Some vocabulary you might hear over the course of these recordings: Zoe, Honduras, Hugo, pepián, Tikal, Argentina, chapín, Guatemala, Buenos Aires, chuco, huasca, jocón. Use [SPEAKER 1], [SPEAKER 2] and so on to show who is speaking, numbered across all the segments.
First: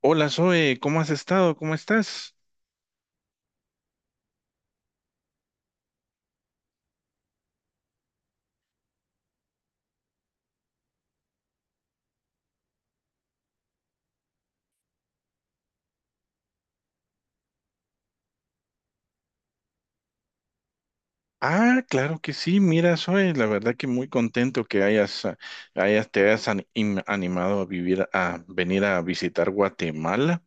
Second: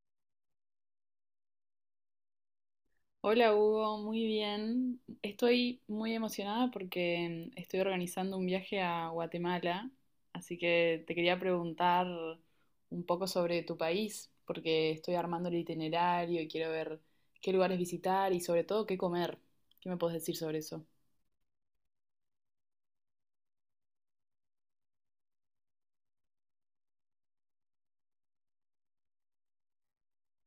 [SPEAKER 1] Hola Zoe, ¿cómo has estado? ¿Cómo estás?
[SPEAKER 2] Hola Hugo, muy bien. Estoy muy emocionada porque estoy organizando un viaje a Guatemala, así que te quería preguntar un poco sobre tu país, porque estoy armando el itinerario y quiero ver qué lugares visitar y sobre todo qué comer. ¿Qué me puedes decir sobre eso?
[SPEAKER 1] Claro que sí, mira Zoe, la verdad que muy contento que hayas, ah, hayas te hayas animado a venir a visitar Guatemala.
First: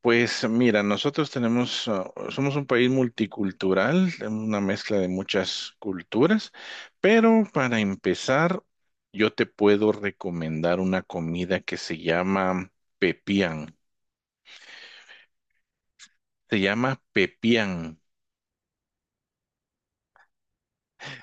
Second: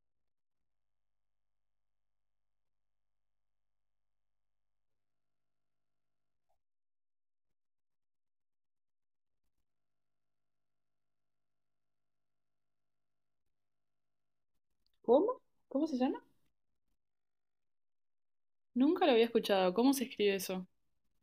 [SPEAKER 1] Pues mira, nosotros tenemos, somos un país multicultural, una mezcla de muchas culturas, pero para empezar, yo te puedo recomendar una comida que se llama pepián.
[SPEAKER 2] ¿Cómo? ¿Cómo se llama?
[SPEAKER 1] Se llama pepián.
[SPEAKER 2] Nunca lo había escuchado. ¿Cómo se escribe eso?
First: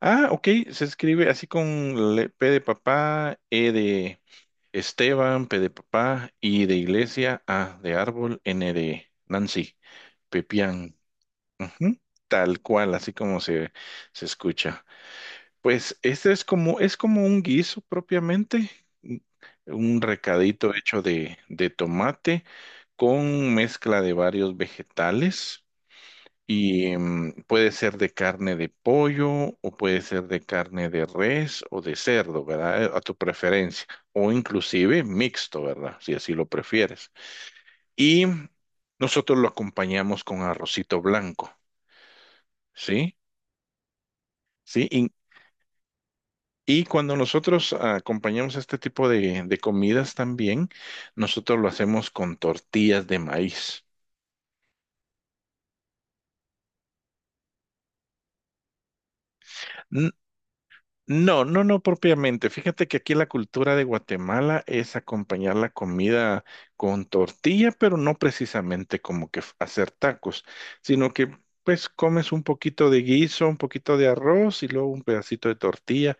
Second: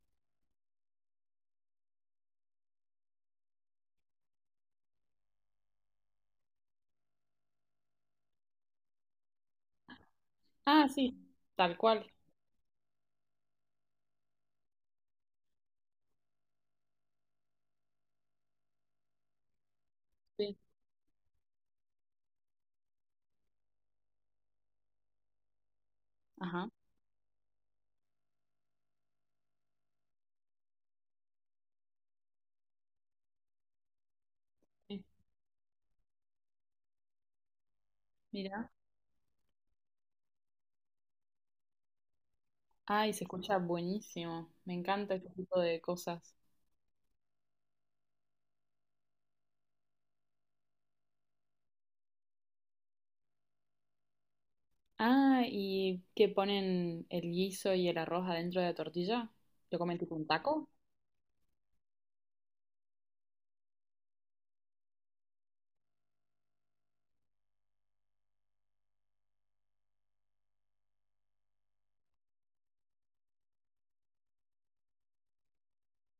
[SPEAKER 1] Ah, ok, se escribe así con P de papá, E de Esteban, P de papá, I de iglesia, A de árbol, N de Nancy,
[SPEAKER 2] Ah,
[SPEAKER 1] pepián.
[SPEAKER 2] sí, tal
[SPEAKER 1] Ujú.
[SPEAKER 2] cual.
[SPEAKER 1] Tal cual, se escucha. Pues este es como un guiso propiamente, un un
[SPEAKER 2] Sí,
[SPEAKER 1] recadito hecho de tomate con mezcla de varios vegetales.
[SPEAKER 2] ajá.
[SPEAKER 1] Y puede ser de carne de pollo, o puede ser de carne de res o de cerdo, ¿verdad? A tu preferencia. O inclusive
[SPEAKER 2] Sí,
[SPEAKER 1] mixto, ¿verdad? Si así lo prefieres. Y
[SPEAKER 2] mira.
[SPEAKER 1] nosotros lo acompañamos con arrocito blanco,
[SPEAKER 2] Ay,
[SPEAKER 1] ¿sí?
[SPEAKER 2] se escucha buenísimo. Me
[SPEAKER 1] Sí.
[SPEAKER 2] encanta este tipo de cosas.
[SPEAKER 1] Y cuando nosotros acompañamos este tipo de comidas también, nosotros lo hacemos con tortillas de maíz.
[SPEAKER 2] Ah, ¿y que ponen el guiso y el arroz adentro de la tortilla? ¿Lo comen tipo un taco?
[SPEAKER 1] No, no, no propiamente. Fíjate que aquí la cultura de Guatemala es acompañar la comida con tortilla, pero no precisamente como que hacer tacos, sino que pues comes un poquito de guiso, un poquito de arroz y luego un pedacito de tortilla.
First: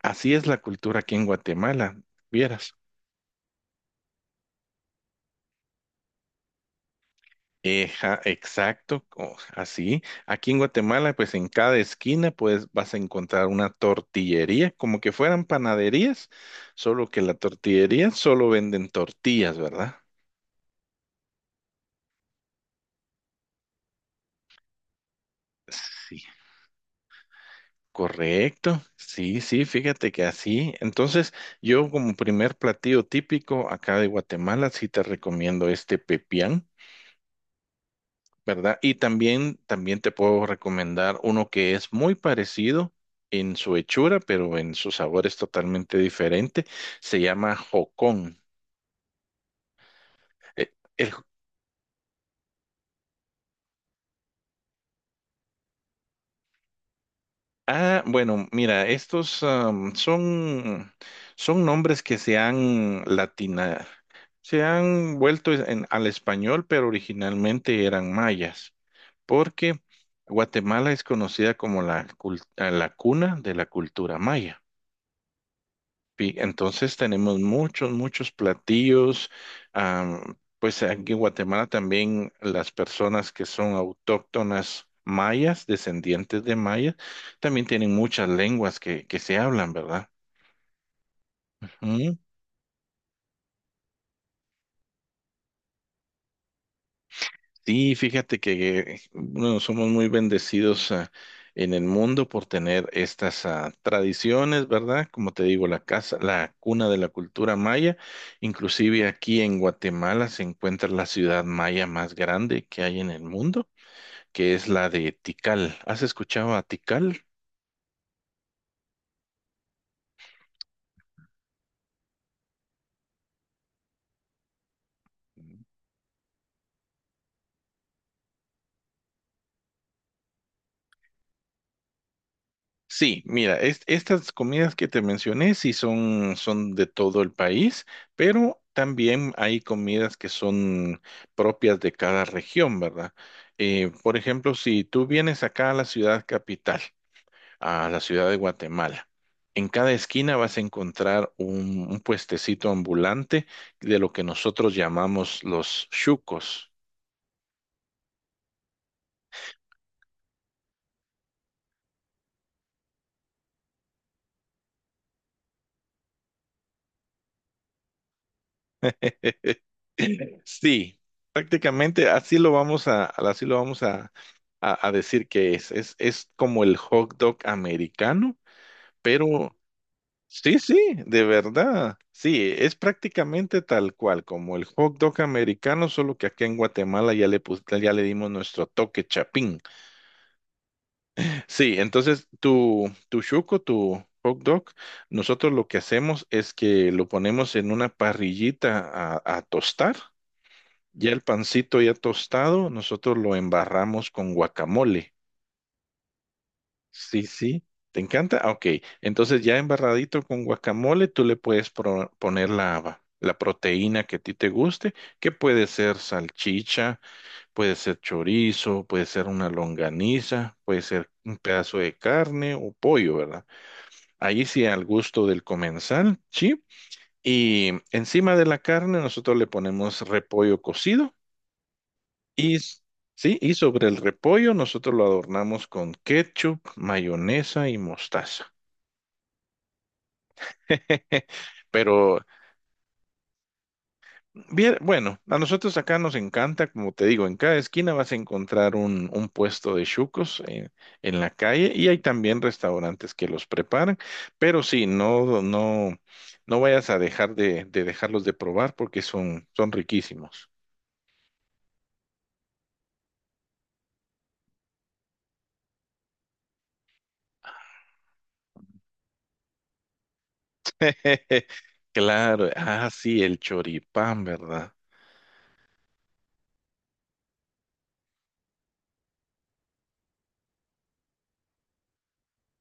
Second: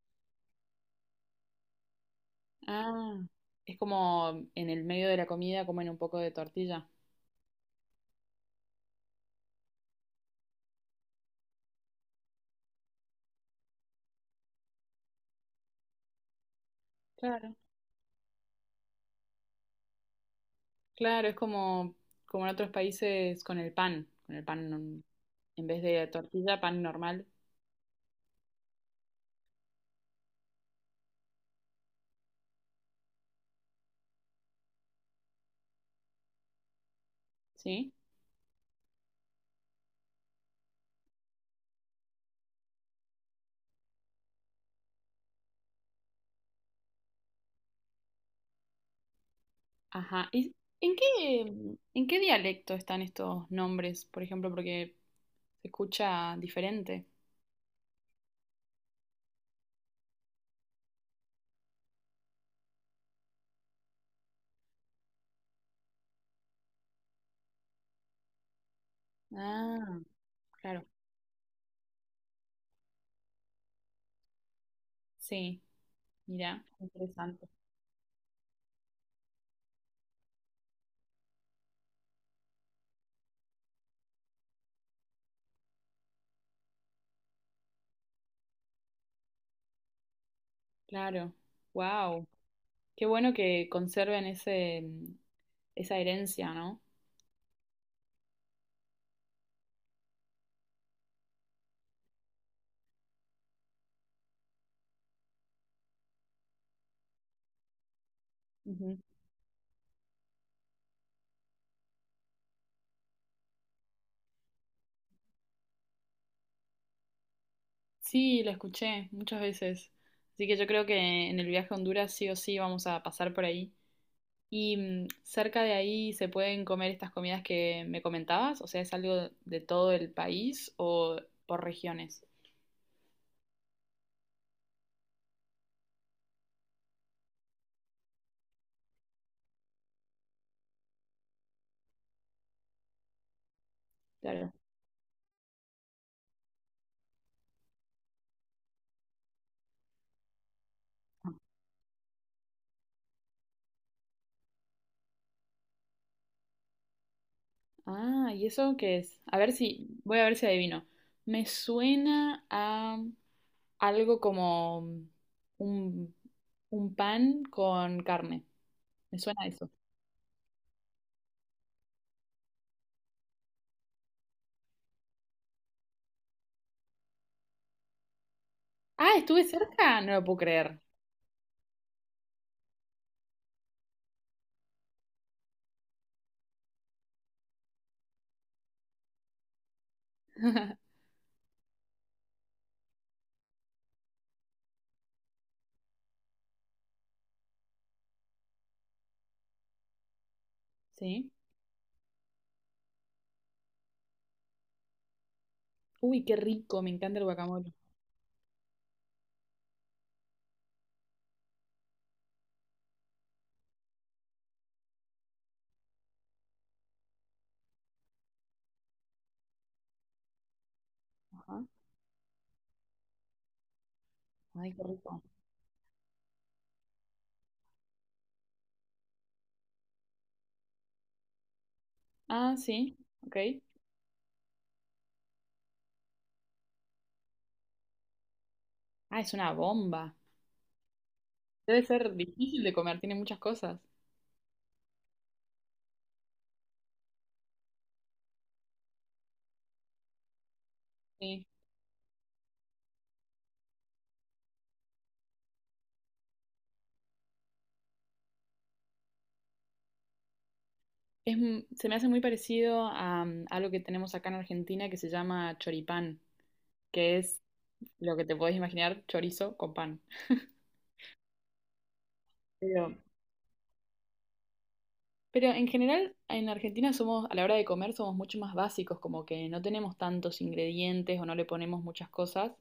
[SPEAKER 1] Así es la cultura aquí en Guatemala, vieras.
[SPEAKER 2] Ah, es como en el medio de la comida comen un poco de tortilla.
[SPEAKER 1] Eja, exacto, así. Aquí en Guatemala, pues en cada esquina, pues vas a encontrar una tortillería, como que fueran panaderías, solo que la
[SPEAKER 2] Claro.
[SPEAKER 1] tortillería solo venden tortillas, ¿verdad?
[SPEAKER 2] Claro, es como, como en otros países con el pan en vez de
[SPEAKER 1] Sí,
[SPEAKER 2] tortilla, pan normal,
[SPEAKER 1] correcto. Sí, sí, fíjate que así. Entonces, yo como primer platillo típico acá de Guatemala, sí te recomiendo este pepián.
[SPEAKER 2] ¿sí?
[SPEAKER 1] ¿Verdad? Y también, también te puedo recomendar uno que es muy parecido en su hechura, pero en su sabor es totalmente diferente. Se llama jocón.
[SPEAKER 2] Ajá. ¿Y
[SPEAKER 1] Eh, el-
[SPEAKER 2] en qué dialecto están estos nombres, por ejemplo? Porque se escucha diferente.
[SPEAKER 1] bueno, mira, estos son nombres que se han vuelto al español, pero originalmente eran mayas, porque
[SPEAKER 2] Ah, claro.
[SPEAKER 1] Guatemala es conocida como la cuna de la cultura maya.
[SPEAKER 2] Sí, mira,
[SPEAKER 1] Entonces tenemos
[SPEAKER 2] interesante.
[SPEAKER 1] muchos, muchos platillos. Pues aquí en Guatemala también las personas que son autóctonas mayas, descendientes de mayas, también tienen muchas lenguas que se hablan, ¿verdad?
[SPEAKER 2] Claro, wow, qué bueno que conserven ese, esa herencia, ¿no?
[SPEAKER 1] Sí, fíjate que bueno, somos muy bendecidos en el mundo por tener estas tradiciones, ¿verdad? Como te digo, la casa, la cuna de la cultura maya.
[SPEAKER 2] Ujú.
[SPEAKER 1] Inclusive aquí en Guatemala se encuentra la ciudad maya más grande que hay en el mundo, que es la de Tikal. ¿Has escuchado a Tikal?
[SPEAKER 2] Sí, la escuché muchas veces, así que yo creo que en el viaje a Honduras sí o sí vamos a pasar por ahí. Y cerca de ahí se pueden comer estas comidas que me comentabas, o sea, ¿es algo de todo el país o por regiones?
[SPEAKER 1] Sí, mira, estas comidas que te mencioné sí son de todo el país, pero también hay comidas que son propias de cada región, ¿verdad? Por
[SPEAKER 2] Claro.
[SPEAKER 1] ejemplo, si tú vienes acá a la ciudad capital, a la ciudad de Guatemala, en cada esquina vas a encontrar un puestecito ambulante de lo que nosotros llamamos los chucos.
[SPEAKER 2] Ah, ¿y eso qué es? A ver voy a ver si adivino. Me suena a algo como un, un pan con carne. Me suena a eso.
[SPEAKER 1] Sí, prácticamente así lo vamos a, así lo vamos a decir que es. Es como el hot dog americano,
[SPEAKER 2] Ah, estuve
[SPEAKER 1] pero
[SPEAKER 2] cerca, no lo puedo
[SPEAKER 1] sí, sí,
[SPEAKER 2] creer.
[SPEAKER 1] de verdad. Sí, es prácticamente tal cual, como el hot dog americano, solo que aquí en Guatemala ya le dimos nuestro toque chapín. Sí, entonces tu chuco, tu hot dog, nosotros lo que hacemos es que lo ponemos en una parrillita a tostar. Ya el
[SPEAKER 2] Sí.
[SPEAKER 1] pancito ya tostado, nosotros lo embarramos con guacamole.
[SPEAKER 2] Uy, qué rico, me encanta el
[SPEAKER 1] Sí, sí.
[SPEAKER 2] guacamole.
[SPEAKER 1] ¿Te encanta? Ah, ok. Entonces ya embarradito con guacamole, tú le puedes poner la proteína que a ti te guste, que puede ser salchicha, puede ser chorizo, puede ser una longaniza, puede ser un
[SPEAKER 2] Ajá.
[SPEAKER 1] pedazo de carne o pollo, ¿verdad? Ahí sí
[SPEAKER 2] Ay, qué
[SPEAKER 1] al
[SPEAKER 2] rico.
[SPEAKER 1] gusto del comensal, sí. Y encima de la carne nosotros le ponemos repollo cocido. Y,
[SPEAKER 2] Ah,
[SPEAKER 1] s-
[SPEAKER 2] sí, ok.
[SPEAKER 1] sí, y sobre el repollo nosotros lo adornamos con ketchup, mayonesa y mostaza.
[SPEAKER 2] Ah, es una bomba. Debe ser
[SPEAKER 1] Pero,
[SPEAKER 2] difícil de comer, tiene muchas cosas.
[SPEAKER 1] bien, bueno, a nosotros acá nos encanta, como te digo, en cada esquina vas a encontrar un puesto de chucos en la
[SPEAKER 2] Sí.
[SPEAKER 1] calle, y hay también restaurantes que los preparan, pero sí, no, no, no vayas a dejar de dejarlos de probar porque son, son riquísimos.
[SPEAKER 2] Se me hace muy parecido a, algo que tenemos acá en Argentina que se llama choripán, que es lo que te podés imaginar, chorizo con pan.
[SPEAKER 1] Claro, ah,
[SPEAKER 2] Pero
[SPEAKER 1] sí, el choripán, ¿verdad?
[SPEAKER 2] Pero en general, en Argentina somos, a la hora de comer, somos mucho más básicos, como que no tenemos tantos ingredientes o no le ponemos muchas cosas,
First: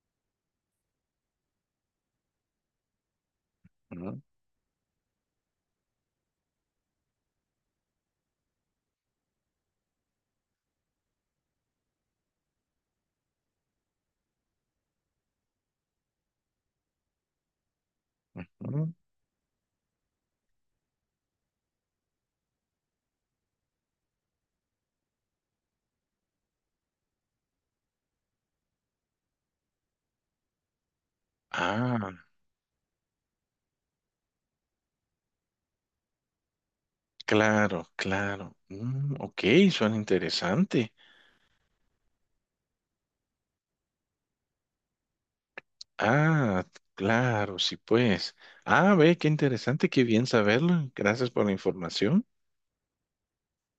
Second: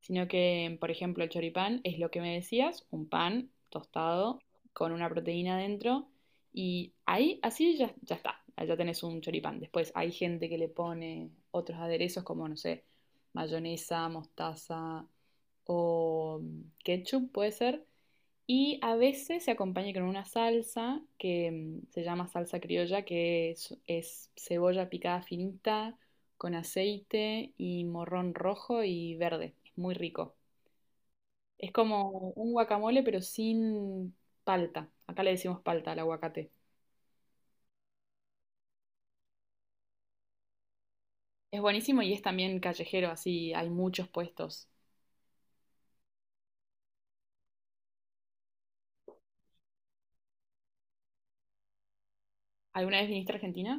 [SPEAKER 2] sino que, por ejemplo, el choripán es lo que me decías, un pan tostado con una proteína dentro y ahí, así ya, ya está, ya tenés un choripán. Después hay gente que le pone otros aderezos como, no sé, mayonesa, mostaza o ketchup, puede ser, y
[SPEAKER 1] Ujú.
[SPEAKER 2] a veces se acompaña con una salsa que se llama salsa criolla, que es cebolla picada finita, con aceite y morrón rojo y verde. Es muy rico. Es como
[SPEAKER 1] Ah,
[SPEAKER 2] un guacamole, pero sin palta. Acá le decimos palta al aguacate.
[SPEAKER 1] claro, claro. Mm, ok, suena interesante.
[SPEAKER 2] Es buenísimo y es también callejero, así hay muchos puestos.
[SPEAKER 1] Ah, claro, sí, pues. Ah, ve, qué interesante, qué bien saberlo. Gracias por la información.
[SPEAKER 2] ¿Alguna vez viniste a Argentina?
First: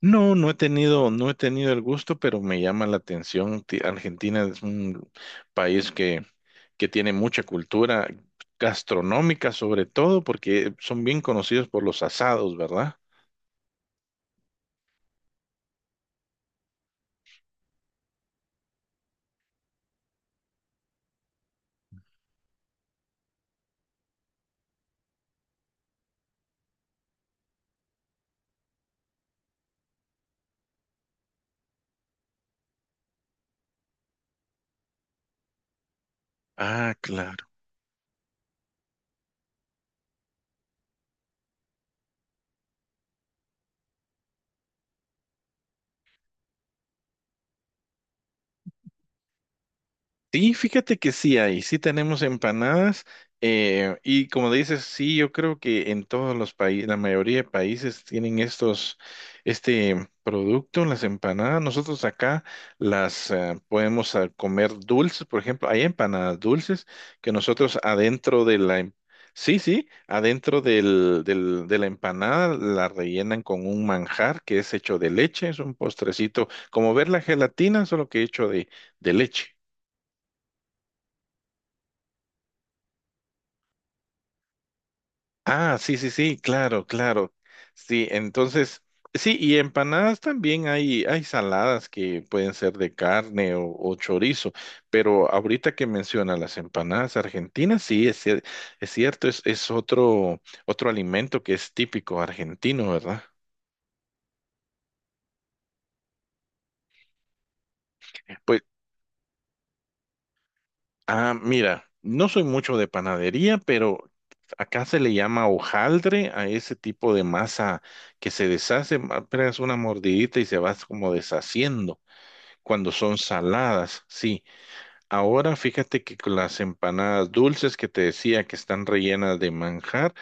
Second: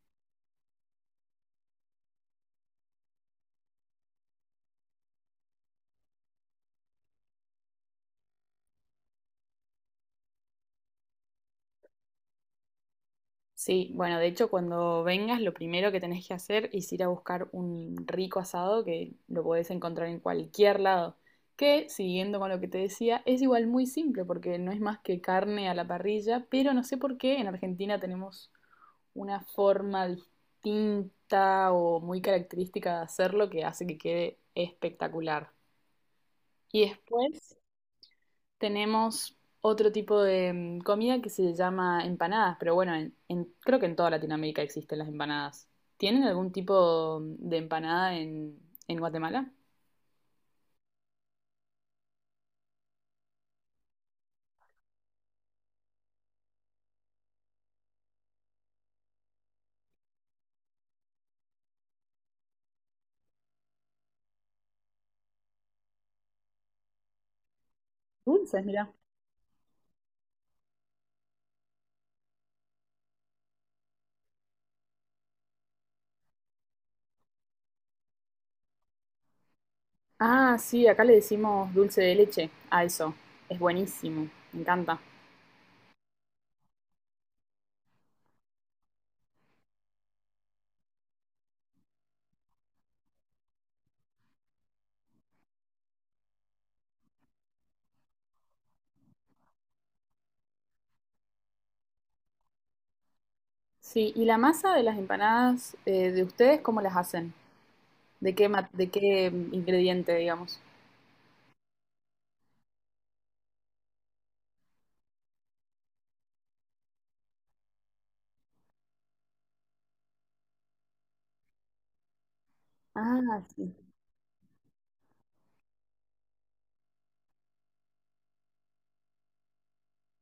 [SPEAKER 1] No, no he tenido, no he tenido el gusto, pero me llama la atención. Argentina es un país que tiene mucha cultura gastronómica, sobre todo, porque son bien conocidos por los asados, ¿verdad?
[SPEAKER 2] Sí, bueno, de hecho, cuando vengas, lo primero que tenés que hacer es ir a buscar un rico asado que lo podés encontrar en cualquier lado. Que, siguiendo con lo que te decía, es igual muy simple porque no es más que carne a la parrilla, pero no sé por qué en Argentina tenemos una forma distinta o muy característica de hacerlo que hace que quede espectacular. Y
[SPEAKER 1] Ah, claro.
[SPEAKER 2] después, tenemos otro tipo de comida que se llama empanadas, pero bueno, creo que en toda Latinoamérica existen las empanadas. ¿Tienen algún tipo de empanada en Guatemala?
[SPEAKER 1] Sí, fíjate que sí hay, sí tenemos empanadas, y como dices, sí, yo creo que en todos los países, la mayoría de países tienen este producto, las empanadas. Nosotros acá las podemos comer dulces, por ejemplo, hay empanadas dulces que nosotros adentro de
[SPEAKER 2] Dulces,
[SPEAKER 1] la,
[SPEAKER 2] mira.
[SPEAKER 1] sí, sí, adentro de la empanada la rellenan con un manjar que es hecho de leche, es un postrecito, como ver la gelatina, solo que hecho de leche.
[SPEAKER 2] Ah, sí, acá le decimos dulce de leche a eso. Es buenísimo, me encanta.
[SPEAKER 1] Ah, sí, sí, sí, claro, claro. Sí, entonces, sí, y empanadas también hay saladas que pueden ser de carne o chorizo, pero ahorita que menciona las empanadas argentinas, sí, es cierto, es otro, otro alimento que es típico argentino, ¿verdad?
[SPEAKER 2] Sí, ¿y la masa de las empanadas de ustedes cómo las hacen? ¿De qué,
[SPEAKER 1] Pues,
[SPEAKER 2] ma- De qué ingrediente, digamos?
[SPEAKER 1] ah, mira, no soy mucho de panadería, pero acá se le llama hojaldre a ese tipo de masa que se deshace, apenas una mordidita y se va como deshaciendo. Cuando son
[SPEAKER 2] Ah, sí,
[SPEAKER 1] saladas, sí. Ahora fíjate que con las empanadas dulces que te decía que están rellenas de manjar,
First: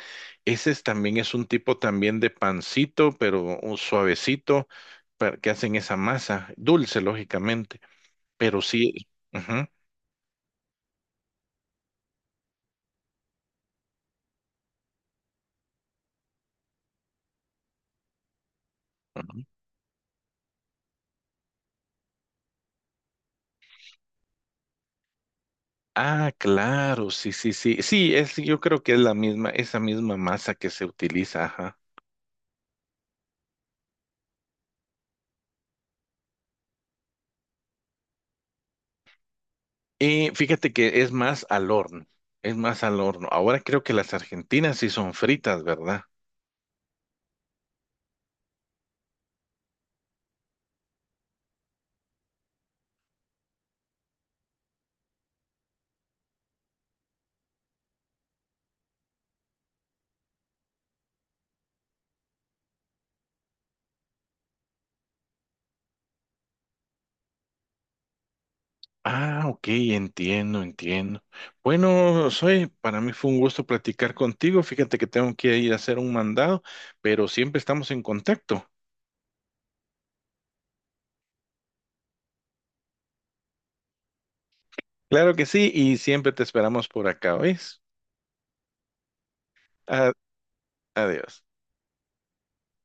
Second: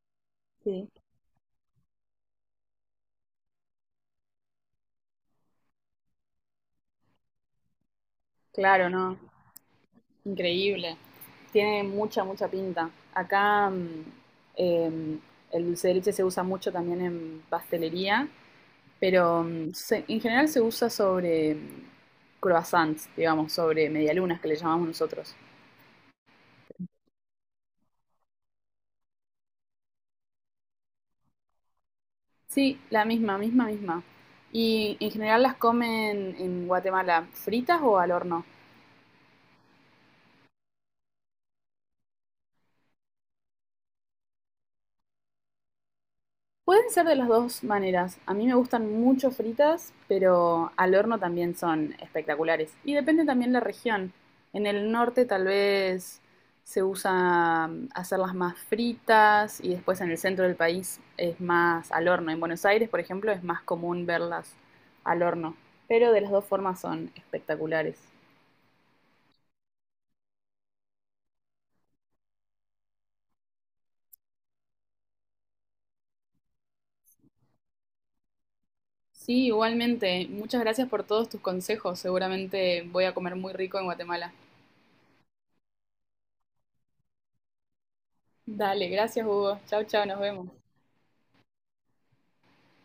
[SPEAKER 1] ese
[SPEAKER 2] sí.
[SPEAKER 1] es un tipo también de pancito, pero un suavecito, que hacen esa masa, dulce lógicamente, pero
[SPEAKER 2] Claro,
[SPEAKER 1] sí.
[SPEAKER 2] no.
[SPEAKER 1] Ujú,
[SPEAKER 2] Increíble. Tiene mucha, mucha pinta. Acá eh, el dulce de leche se usa mucho también en pastelería,
[SPEAKER 1] ujú.
[SPEAKER 2] pero en general se usa sobre croissants, digamos, sobre medialunas que le llamamos nosotros.
[SPEAKER 1] Ah, claro, sí, sí, sí. Sí, es, yo creo que es la misma, esa misma masa que se utiliza, ajá.
[SPEAKER 2] Sí, la misma, misma, misma. Y en general las comen en Guatemala, fritas o al horno.
[SPEAKER 1] Y fíjate que es más al horno, es más al horno. Ahora creo que las argentinas sí son fritas, ¿verdad?
[SPEAKER 2] Pueden ser de las dos maneras. A mí me gustan mucho fritas, pero al horno también son espectaculares. Y depende también la región. En el norte tal vez se usa hacerlas más fritas y después en el centro del país es más al horno. En Buenos Aires, por ejemplo, es más común verlas al horno. Pero de las dos formas son espectaculares.
[SPEAKER 1] Ah, ok, entiendo, entiendo. Bueno, para mí fue un gusto platicar contigo. Fíjate que tengo que ir a hacer un mandado, pero siempre estamos en contacto.
[SPEAKER 2] Sí, igualmente. Muchas gracias por todos tus consejos. Seguramente voy a comer muy rico en Guatemala.
[SPEAKER 1] Claro que sí, y siempre te esperamos por acá, ¿ves?
[SPEAKER 2] Dale, gracias Hugo. Chau, chau,
[SPEAKER 1] A-
[SPEAKER 2] nos vemos.
[SPEAKER 1] Adiós.